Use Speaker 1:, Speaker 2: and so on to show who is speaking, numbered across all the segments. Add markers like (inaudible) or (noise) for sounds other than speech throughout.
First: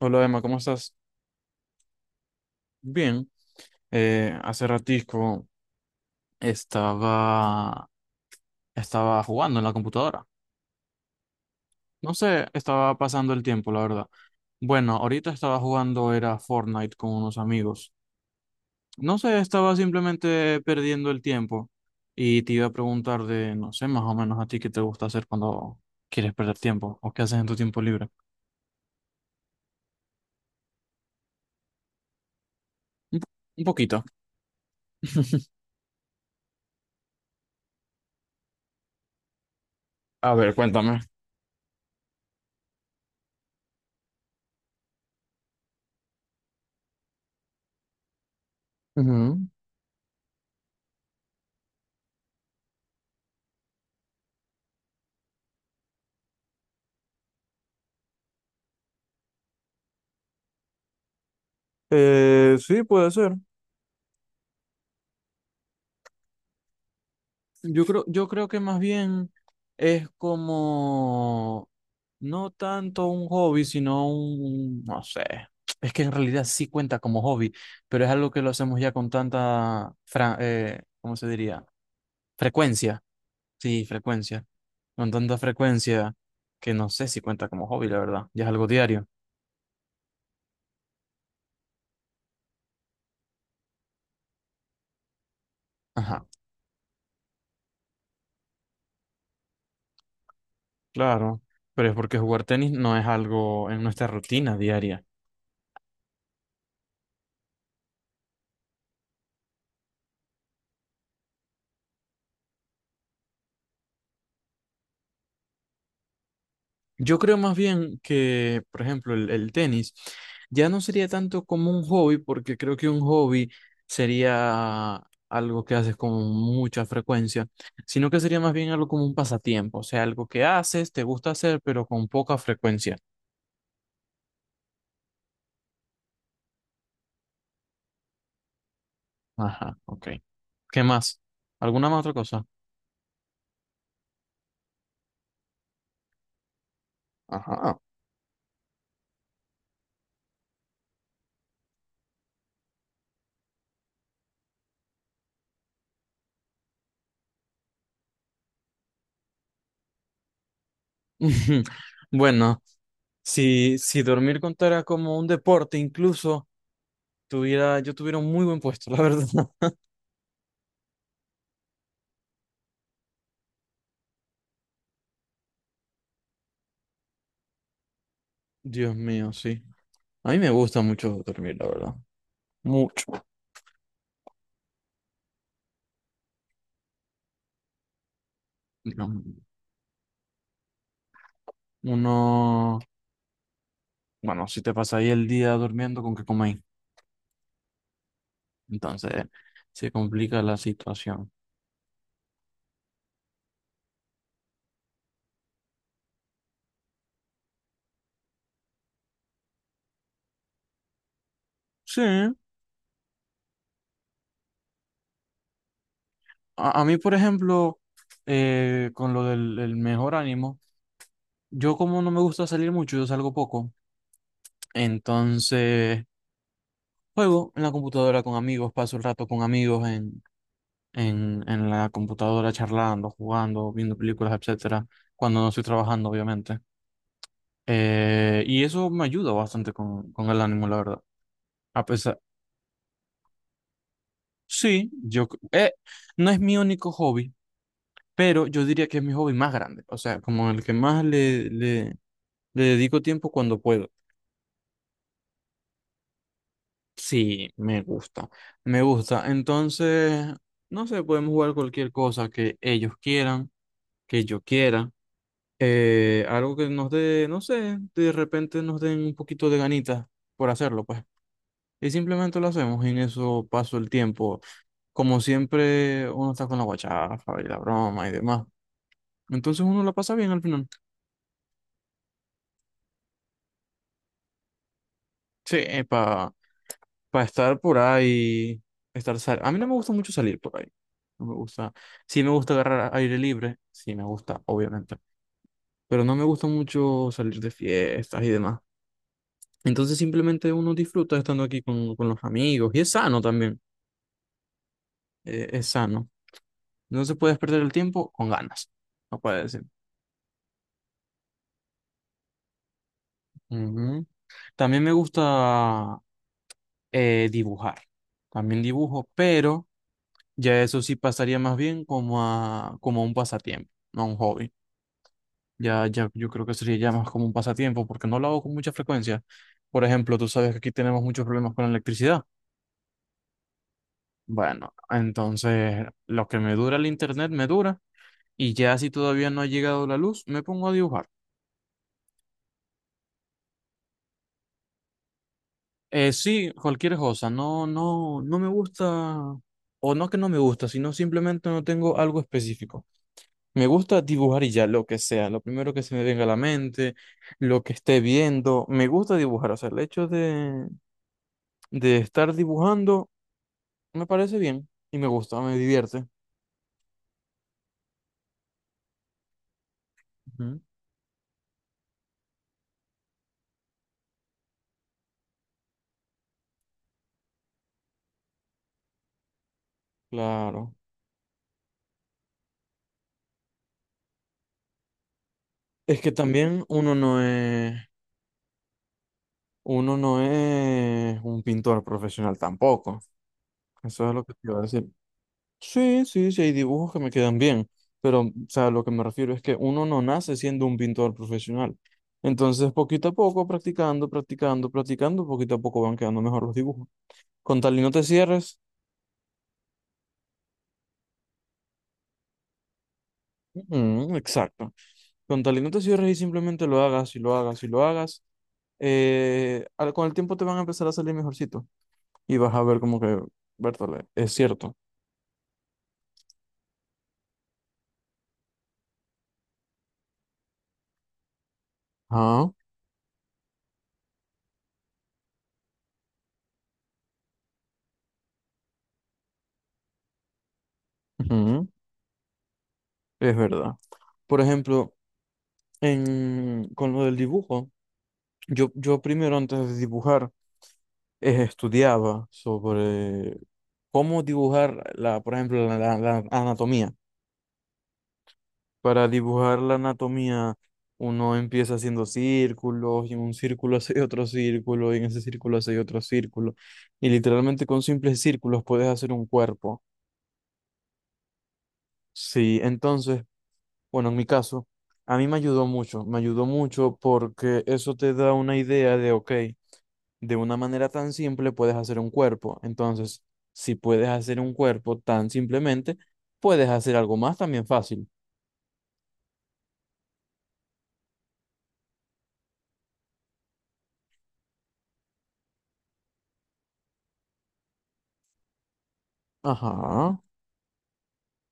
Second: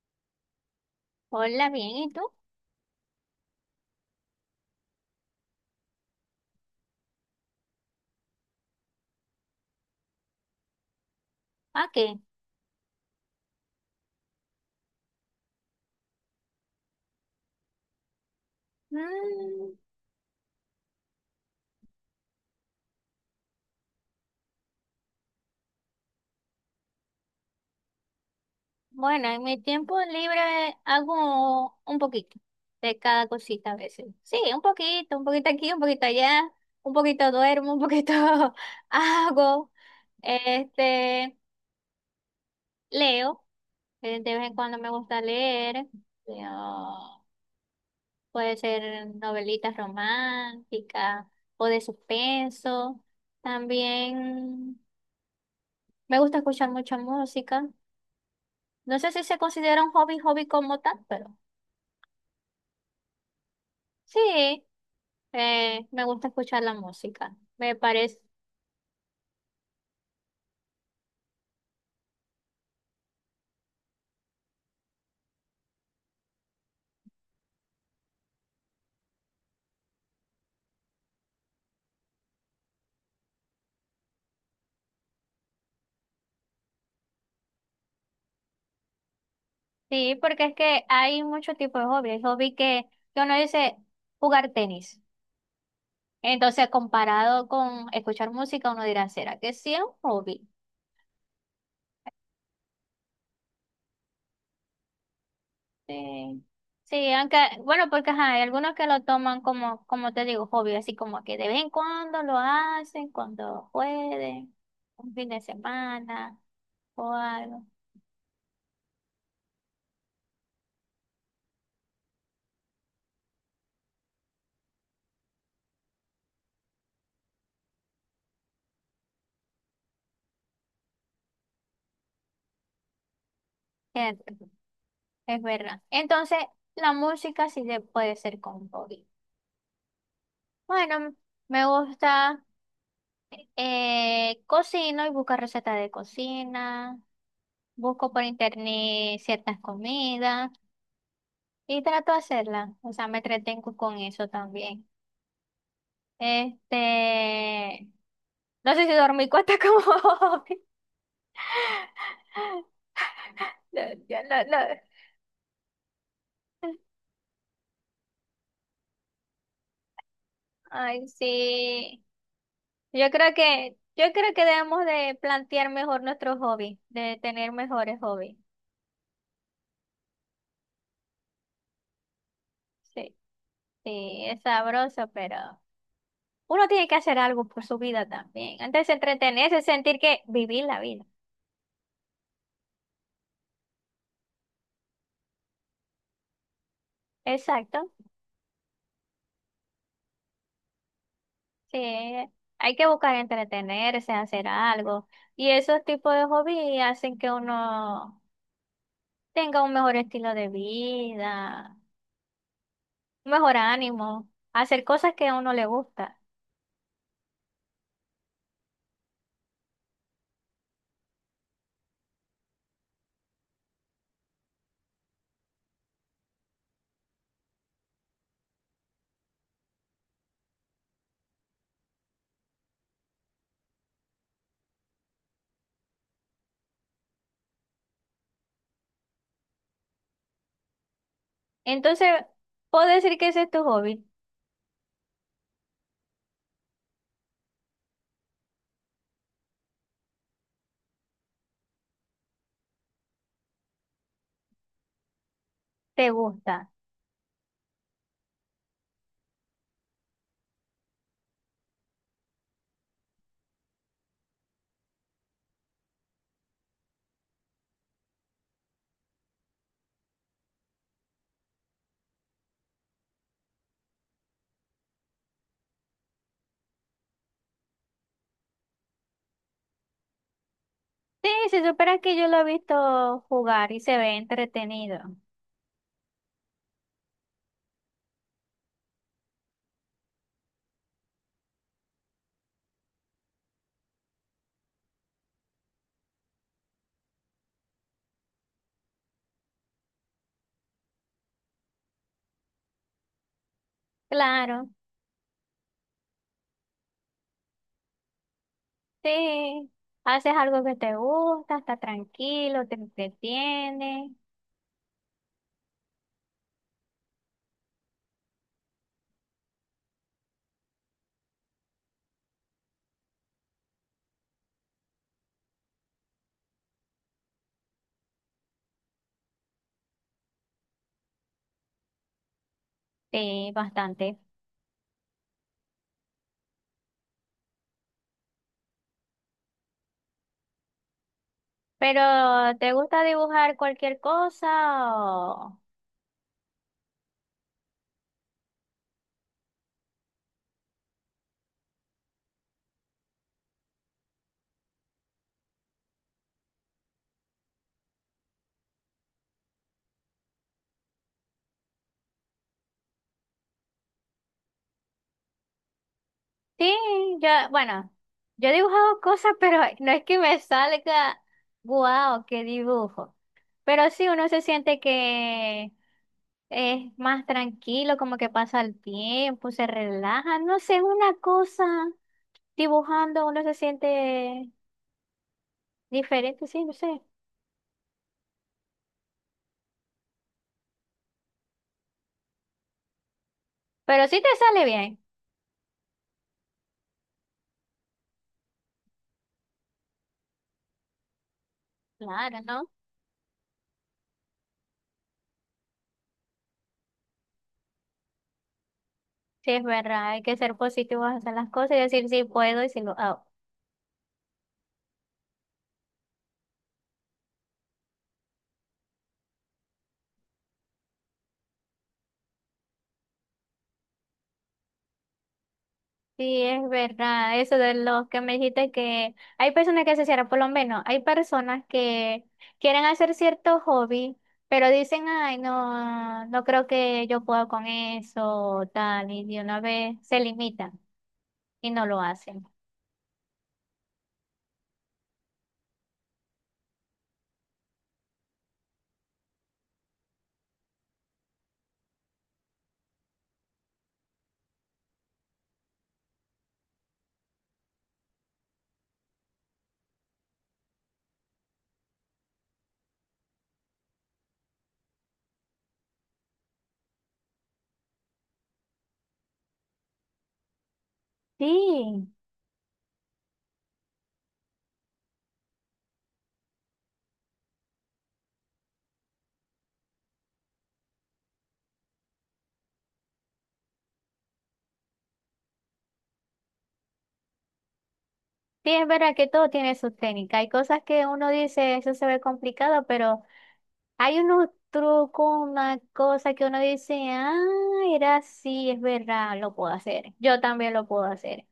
Speaker 1: Hola Emma, ¿cómo estás?
Speaker 2: Hola, bien, ¿y tú?
Speaker 1: Bien. Hace ratisco estaba, estaba jugando en la computadora.
Speaker 2: ¿A qué?
Speaker 1: No sé, estaba pasando el tiempo, la verdad. Bueno, ahorita estaba jugando, era Fortnite con unos amigos. No sé,
Speaker 2: Mm,
Speaker 1: estaba simplemente perdiendo el tiempo. Y te iba a preguntar de, no sé, más o menos a ti qué te gusta hacer cuando quieres perder tiempo o qué haces en tu tiempo libre.
Speaker 2: bueno, en mi tiempo libre hago un poquito de
Speaker 1: Un,
Speaker 2: cada
Speaker 1: po- un
Speaker 2: cosita a
Speaker 1: poquito.
Speaker 2: veces. Sí, un
Speaker 1: (laughs)
Speaker 2: poquito aquí, un poquito allá, un poquito duermo, un poquito (laughs) hago,
Speaker 1: A ver, cuéntame.
Speaker 2: este, leo, de vez en cuando me gusta leer, leo, puede ser
Speaker 1: Ujú.
Speaker 2: novelitas románticas o de suspenso, también me gusta escuchar mucha música. No sé si se considera un hobby como tal, pero
Speaker 1: Sí, puede ser.
Speaker 2: sí, me gusta escuchar la música. Me
Speaker 1: Yo creo,
Speaker 2: parece,
Speaker 1: yo creo que más bien es como no tanto un hobby, sino un, no sé, es que en realidad sí cuenta como hobby, pero es algo que lo hacemos ya con tanta, ¿cómo se diría? Frecuencia, sí, frecuencia, con tanta frecuencia que no sé si cuenta como hobby, la verdad, ya es algo diario.
Speaker 2: sí, porque es que hay muchos tipos de hobby. Hay hobby que uno dice jugar tenis.
Speaker 1: Ajá,
Speaker 2: Entonces, comparado con escuchar música, uno dirá, ¿será que sí es un hobby?
Speaker 1: claro, pero es porque jugar tenis no es algo en nuestra rutina diaria.
Speaker 2: Sí. Sí, aunque, bueno, porque ajá, hay algunos que lo toman como, como te digo, hobby, así como que de vez en cuando lo hacen, cuando pueden, un fin de semana o
Speaker 1: Yo creo más
Speaker 2: algo.
Speaker 1: bien que, por ejemplo, el tenis ya no sería tanto como un hobby, porque creo que un hobby sería algo que haces con mucha frecuencia, sino que sería más bien algo como un pasatiempo, o sea, algo que haces, te gusta hacer, pero con poca frecuencia.
Speaker 2: ¿Cierto? Es verdad. Entonces, la música sí se puede ser con hobby.
Speaker 1: Ajá, ok. ¿Qué
Speaker 2: Bueno,
Speaker 1: más?
Speaker 2: me
Speaker 1: ¿Alguna más otra
Speaker 2: gusta,
Speaker 1: cosa?
Speaker 2: cocino y busco recetas de cocina,
Speaker 1: Ajá.
Speaker 2: busco por internet ciertas comidas y trato de hacerlas. O sea, me entretengo con eso también. Este, no sé si dormí cuenta como hobby.
Speaker 1: (laughs) Bueno.
Speaker 2: (laughs)
Speaker 1: Si,
Speaker 2: No,
Speaker 1: si
Speaker 2: yo
Speaker 1: dormir
Speaker 2: no- no.
Speaker 1: contara como un deporte, incluso yo tuviera un muy buen puesto, (laughs) la verdad.
Speaker 2: Ay, sí. Yo creo que debemos de plantear mejor nuestros hobbies, de tener mejores hobbies.
Speaker 1: Dios mío, sí. A mí me gusta mucho dormir, la verdad. Mucho.
Speaker 2: Sí, sí, es sabroso, pero uno tiene que hacer algo por su vida también. Antes de
Speaker 1: No,
Speaker 2: entretenerse, sentir que vivir la vida.
Speaker 1: uno, bueno, si te pasa ahí el día durmiendo, ¿con qué coméis?
Speaker 2: Exacto.
Speaker 1: Entonces, se complica la situación.
Speaker 2: Sí, hay que buscar entretenerse, hacer algo. Y esos tipos de hobbies hacen que uno tenga un mejor estilo de vida,
Speaker 1: Sí,
Speaker 2: un mejor ánimo, hacer cosas que a uno le gusta.
Speaker 1: a mí, por ejemplo, con lo del el mejor ánimo, yo como no me gusta salir mucho, yo salgo poco. Entonces, juego en la computadora con amigos, paso el rato con amigos en la computadora charlando, jugando, viendo películas, etcétera, cuando no estoy trabajando, obviamente. Y eso me ayuda bastante con el ánimo, la verdad. A
Speaker 2: Entonces,
Speaker 1: pesar,
Speaker 2: puedo decir que ese es tu hobby,
Speaker 1: sí, yo, c- No es mi único hobby, pero yo diría que es mi hobby más grande, o sea, como el que más le dedico tiempo cuando puedo.
Speaker 2: te gusta.
Speaker 1: Sí, me gusta, me gusta. Entonces, no sé, podemos jugar cualquier cosa que ellos quieran, que yo quiera. Algo que nos dé, no sé, de repente nos den un poquito de ganitas por hacerlo, pues. Y simplemente lo hacemos, y en eso paso el tiempo. Como siempre, uno está con la guachafa y la broma y demás. Entonces uno la pasa bien al final.
Speaker 2: Sí, se supone que yo lo he visto jugar y se ve entretenido.
Speaker 1: Sí, para estar por ahí, estar sal a mí no me gusta mucho salir por ahí. No me gusta. Sí me gusta agarrar aire libre, sí me gusta, obviamente. Pero no me gusta mucho salir de fiestas y demás. Entonces simplemente uno disfruta estando aquí con los amigos y es sano también,
Speaker 2: Claro.
Speaker 1: es sano. No se puede perder el tiempo con ganas, no puede decir.
Speaker 2: Sí, haces algo que te gusta, está tranquilo, te
Speaker 1: Ujú.
Speaker 2: entretiene,
Speaker 1: También me gusta dibujar, también dibujo, pero ya eso sí pasaría más bien como a un pasatiempo, no a un hobby. Ya, yo creo que sería ya más como un pasatiempo porque no lo hago con mucha frecuencia. Por ejemplo, tú sabes que aquí tenemos muchos problemas con la electricidad.
Speaker 2: sí, bastante.
Speaker 1: Bueno, entonces lo que me dura el internet me dura. Y ya si todavía no ha llegado la luz, me pongo a dibujar.
Speaker 2: Pero, ¿te gusta dibujar cualquier cosa? O...
Speaker 1: Sí, cualquier cosa. No me gusta, o no que no me gusta, sino simplemente no tengo algo específico. Me gusta dibujar y ya, lo que sea, lo primero que se me venga a la mente, lo que esté viendo. Me gusta dibujar, o sea, el hecho de estar dibujando me parece bien y me gusta, me divierte.
Speaker 2: Sí, yo, bueno, yo he dibujado cosas, (laughs) pero no es que me
Speaker 1: Ujú.
Speaker 2: salga, guau, qué dibujo. Pero sí, uno se siente que es más tranquilo, como que pasa el tiempo, se relaja, no
Speaker 1: Claro.
Speaker 2: sé, una cosa, dibujando uno se siente
Speaker 1: Es que
Speaker 2: diferente, sí,
Speaker 1: también
Speaker 2: no
Speaker 1: uno
Speaker 2: sé.
Speaker 1: no es. Uno no es un pintor profesional tampoco.
Speaker 2: Pero
Speaker 1: Eso es
Speaker 2: sí
Speaker 1: lo
Speaker 2: te
Speaker 1: que te iba a
Speaker 2: sale
Speaker 1: decir.
Speaker 2: bien,
Speaker 1: Sí, hay dibujos que me quedan bien, pero, o sea, lo que me refiero es que uno no nace siendo un pintor profesional.
Speaker 2: claro, ¿no?
Speaker 1: Entonces, poquito a poco, practicando, practicando, practicando, poquito a poco van quedando mejor los dibujos. Con tal y no te cierres,
Speaker 2: Sí, es verdad, hay que ser positivos, hacer las cosas y decir sí puedo y si lo hago.
Speaker 1: ujú, exacto. Con tal y no te cierres y simplemente lo hagas y lo hagas y lo hagas, con el tiempo te van a empezar a salir mejorcito y vas a ver como que, Bertole, es cierto.
Speaker 2: Sí, es verdad, eso de los que me dijiste que hay personas que se cierran, por lo menos, hay personas que
Speaker 1: Ah.
Speaker 2: quieren hacer cierto hobby, pero dicen, ay, no, no creo que yo pueda con eso, tal, y de una vez se limitan
Speaker 1: Ujú.
Speaker 2: y no lo hacen.
Speaker 1: Es verdad. Por ejemplo, con lo del dibujo, yo primero antes de dibujar estudiaba sobre cómo dibujar, la, por ejemplo, la- la anatomía. Para dibujar la anatomía, uno empieza haciendo círculos y en un círculo (laughs) hace otro círculo y en ese círculo hace otro círculo. Y literalmente con simples círculos puedes hacer un cuerpo.
Speaker 2: Sí,
Speaker 1: Sí, entonces... Bueno, en mi caso, a mí me ayudó mucho porque eso te da una idea de, ok, de una manera tan simple puedes hacer un cuerpo. Entonces, si puedes hacer un cuerpo tan simplemente, puedes hacer algo más también fácil.
Speaker 2: sí, es verdad que todo tiene su técnica. Hay cosas que uno dice, eso se ve complicado, pero... Hay unos trucos, una cosa que uno dice, ah, era así, es verdad, lo puedo hacer.
Speaker 1: Ajá.
Speaker 2: Yo también lo puedo hacer.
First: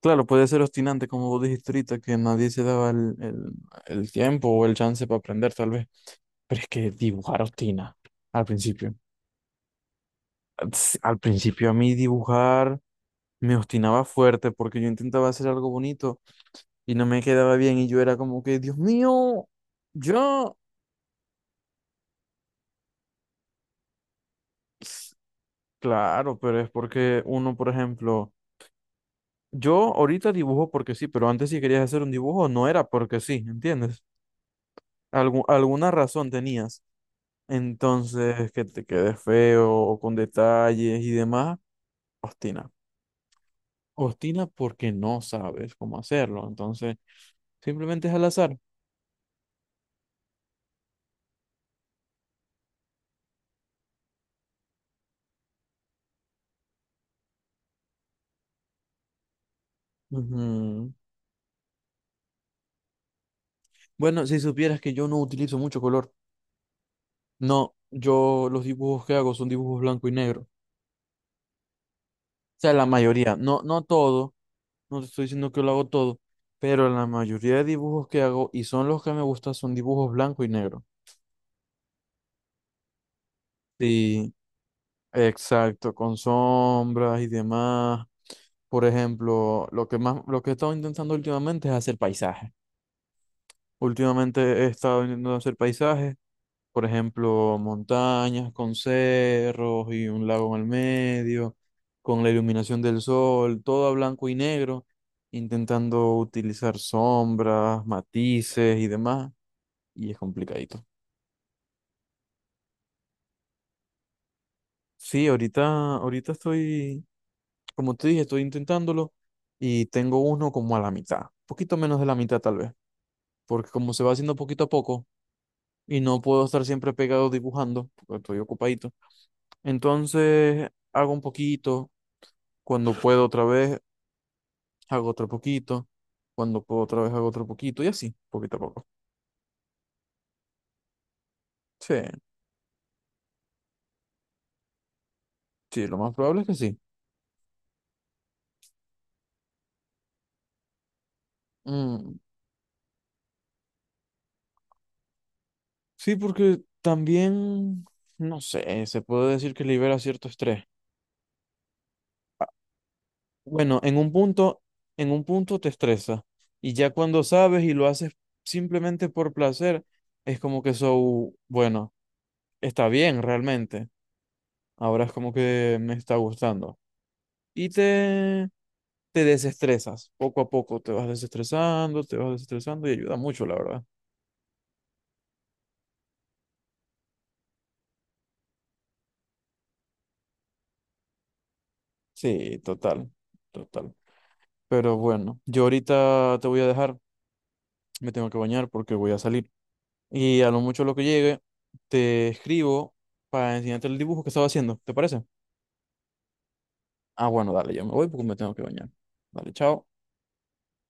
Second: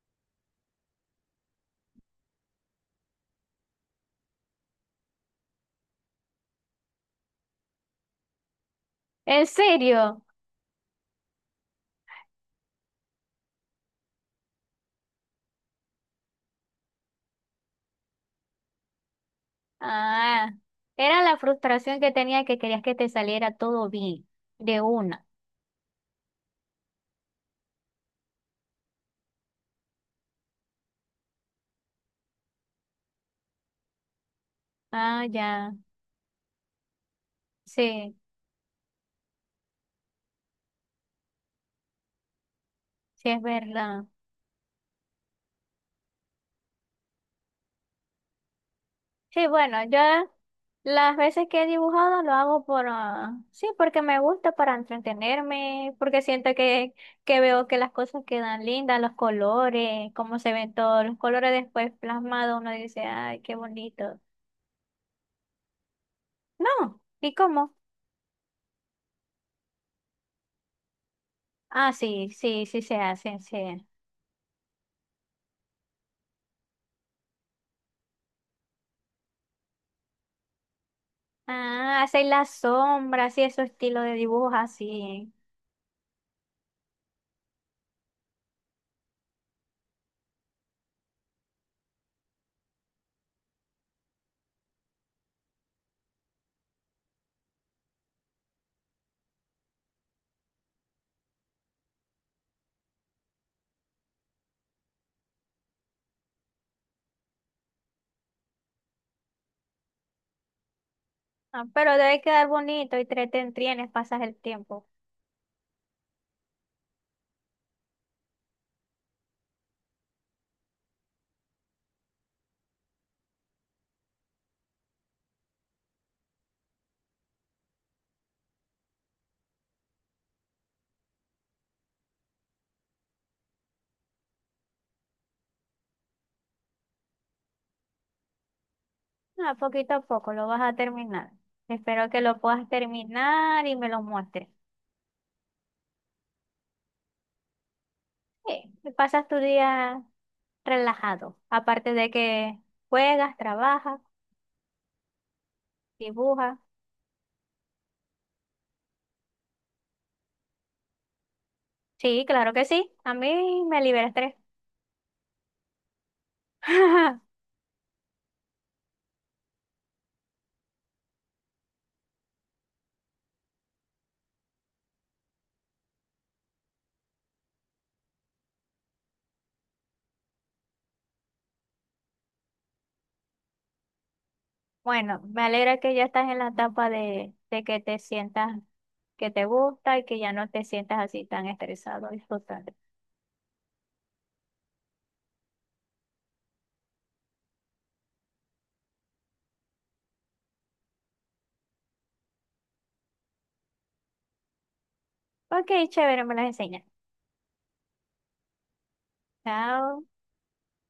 Speaker 1: Claro, puede ser obstinante, como vos dijiste ahorita, que nadie se daba el tiempo o el chance para aprender, tal vez. Pero es que dibujar obstina al principio.
Speaker 2: ¿En serio?
Speaker 1: Al principio a mí dibujar me obstinaba fuerte porque yo intentaba hacer algo bonito y no me quedaba bien y yo era como que, Dios mío,
Speaker 2: Ah,
Speaker 1: yo,
Speaker 2: era la frustración que tenía que querías que te saliera todo bien, de
Speaker 1: Ps,
Speaker 2: una.
Speaker 1: claro, pero es porque uno, por ejemplo, yo ahorita dibujo porque sí, pero antes si querías hacer un dibujo no era porque sí, ¿entiendes?
Speaker 2: Ah, ya,
Speaker 1: Alguna razón tenías.
Speaker 2: sí,
Speaker 1: Entonces, que te quedes feo, o con detalles y demás, ostina.
Speaker 2: sí es verdad.
Speaker 1: Ostina porque no sabes cómo hacerlo, entonces simplemente es al azar.
Speaker 2: Sí, bueno, yo las veces que he dibujado lo hago por, ah, sí, porque me gusta para entretenerme, porque siento que veo que las cosas quedan lindas, los colores, cómo se ven
Speaker 1: Ujú.
Speaker 2: todos los colores después plasmados, uno dice, ay, qué bonito.
Speaker 1: Bueno, si supieras que yo no utilizo mucho color.
Speaker 2: No, ¿y cómo?
Speaker 1: No, yo los dibujos que hago son dibujos blanco y negro. O
Speaker 2: Ah, sí, sí,
Speaker 1: sea,
Speaker 2: sí
Speaker 1: la
Speaker 2: se
Speaker 1: mayoría,
Speaker 2: hacen, sí.
Speaker 1: no, no todo, no te estoy diciendo que lo hago todo, pero la mayoría de dibujos que hago y son los que me gustan son dibujos blanco y negro.
Speaker 2: Ah, hacen las sombras y esos estilos de
Speaker 1: Sí,
Speaker 2: dibujos así.
Speaker 1: exacto, con sombras y demás. Por ejemplo, lo que más, lo que he estado intentando últimamente es hacer paisajes. Últimamente he estado intentando hacer paisajes, por ejemplo, montañas con cerros y un lago en el medio, con la iluminación del sol, todo a blanco y negro, intentando utilizar sombras, matices y demás, y es complicadito.
Speaker 2: Ah, pero debe quedar bonito y te entretienes, pasas el tiempo.
Speaker 1: Sí, ahorita estoy, como te dije, estoy intentándolo y tengo uno como a la mitad, poquito menos de la mitad tal vez, porque como se va haciendo poquito a poco, y no puedo estar siempre pegado dibujando porque estoy ocupadito. Entonces hago un poquito, cuando puedo otra vez hago otro poquito, cuando puedo otra vez hago otro poquito y así, poquito a poco.
Speaker 2: Ah, poquito a poco lo vas a terminar.
Speaker 1: Sí,
Speaker 2: Espero que lo puedas terminar y me lo muestres.
Speaker 1: sí, lo más probable es que sí.
Speaker 2: Sí, y pasas tu día relajado. Aparte de
Speaker 1: Mm,
Speaker 2: que juegas, trabajas,
Speaker 1: sí,
Speaker 2: dibujas.
Speaker 1: porque también, no sé, se puede decir que libera cierto estrés.
Speaker 2: Sí, claro que sí. A mí me
Speaker 1: Bueno,
Speaker 2: libera estrés.
Speaker 1: en un punto te estresa y ya cuando
Speaker 2: (laughs)
Speaker 1: sabes y lo haces simplemente por placer, es como que eso, bueno, está bien realmente. Ahora es como que me está gustando. Y te, Te desestresas. Poco a poco te vas desestresando y ayuda mucho, la verdad.
Speaker 2: Bueno, me alegra que ya estás en la etapa de que te sientas que te gusta y que ya no te sientas así tan estresado y
Speaker 1: Sí,
Speaker 2: frustrante.
Speaker 1: total, total. Pero bueno, yo ahorita te voy a dejar. Me tengo que bañar porque voy a salir. Y a lo mucho lo que llegue, te escribo para enseñarte el dibujo que estaba haciendo. ¿Te parece?
Speaker 2: Ok, chévere, me las enseñas.
Speaker 1: Ah, bueno, dale, yo me voy porque me tengo que bañar. Dale, chao.
Speaker 2: Chao.